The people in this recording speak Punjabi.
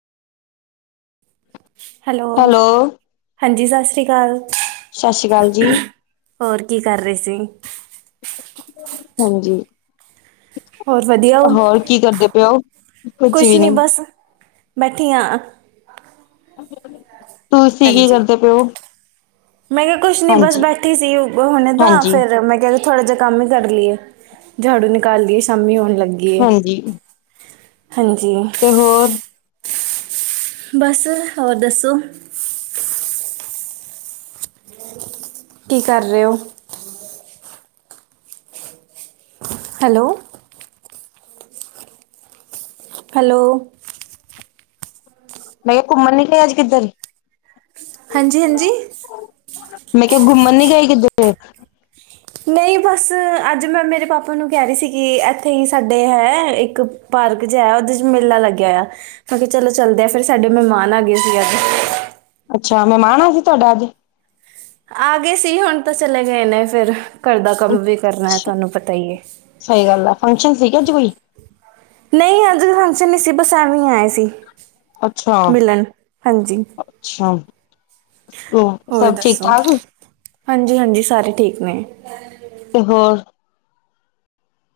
ਹੈਲੋ ਹਾਂਜੀ ਸਤਿ ਸ੍ਰੀ ਅਕਾਲ। ਸਤਿ ਸ੍ਰੀ ਅਕਾਲ ਜੀ ਹੋਰ ਕੀ ਕਰ ਰਹੇ ਸੀ। ਹਾਂਜੀ ਹੋਰ ਵਧੀਆ ਹੋ। ਹੋਰ ਕੀ ਕਰਦੇ ਪਏ ਓ। ਕੁਛ ਨਹੀਂ ਬਸ ਬੈਠੀ ਹਾਂ। ਤੁਸੀਂ ਕੀ ਹਾਂਜੀ ਕਰਦੇ ਪਏ ਓ। ਮੈਂ ਕਿਹਾ ਕੁਛ ਨੀ ਬਸ ਬੈਠੀ ਸੀ ਹੁਣੇ ਤਾਂ ਹਾਂਜੀ ਫਿਰ ਮੈਂ ਕਿਹਾ ਥੋੜਾ ਜਿਹਾ ਕੰਮ ਹੀ ਕਰ ਲਈਏ ਝਾੜੂ ਨਿਕਾਲ ਲਈਏ ਸ਼ਾਮੀ ਹੋਣ ਲੱਗੀਏ। ਹਾਂਜੀ ਹਾਂਜੀ ਤੇ ਹੋਰ ਬਸ ਹੋਰ ਦੱਸੋ। ਕੀ ਕਰ ਰਹੇ ਹੋ। ਹੈਲੋ ਹੈਲੋ ਮੈਂ ਕਿਹਾ ਘੁੰਮਣ ਨੀ ਗਏ ਅੱਜ ਕਿੱਧਰ ਹਾਂਜੀ- ਹਾਂਜੀ ਮੈਂ ਕਿਹਾ ਘੁੰਮਣ ਨੀ ਗਈ ਕਿਧਰੇ ਨਹੀਂ ਬਸ ਅੱਜ ਮੈਂ ਮੇਰੇ ਪਾਪਾ ਨੂੰ ਕਹਿ ਰਹੀ ਸੀ ਕਿ ਇੱਥੇ ਹੀ ਸਾਡੇ ਹੈ ਇੱਕ ਪਾਰਕ ਜ ਆਇਆ ਉਹਦੇ 'ਚ ਮੇਲਾ ਲੱਗਿਆ ਆ ਮੈ ਕਿਹਾ ਚਲੋ ਚੱਲਦੇ ਆ ਫਿਰ ਸਾਡੇ ਮਹਿਮਾਨ ਆ ਗਏ ਸੀ ਅੱਜ ਅੱਛਾ ਮਹਿਮਾਣ ਆ ਗਏ ਤੁਹਾਡਾ ਅੱਜ ਆ ਗਏ ਸੀ ਹੁਣ ਤਾਂ ਚਲੇ ਗਏ ਨੇ ਫਿਰ ਘਰ ਦਾ ਕੰਮ ਵੀ ਕਰਨਾ ਅੱਛਾ ਤੁਹਾਨੂੰ ਪਤਾ ਈ ਏ। ਸਹੀ ਗੱਲ ਹੈ ਫੰਕਸ਼ਨ ਸੀਗੇ ਅੱਜ ਕੋਈ ਨਹੀਂ ਅੱਜ ਫੰਕਸ਼ਨ ਨਹੀਂ ਸੀ ਬਸ ਐਵੇਂ ਆਏ ਸੀ। ਅੱਛਾ- ਮਿਲਣ ਹਾਂਜੀ ਅੱਛਾ ਉਹ ਹੋਰ ਸਭ ਠੀਕ ਦੱਸੋ ਠਾਕ ਹਾਂਜੀ- ਹਾਂਜੀ ਸਾਰੇ ਠੀਕ ਨੇ। ਤੇ ਹੋਰ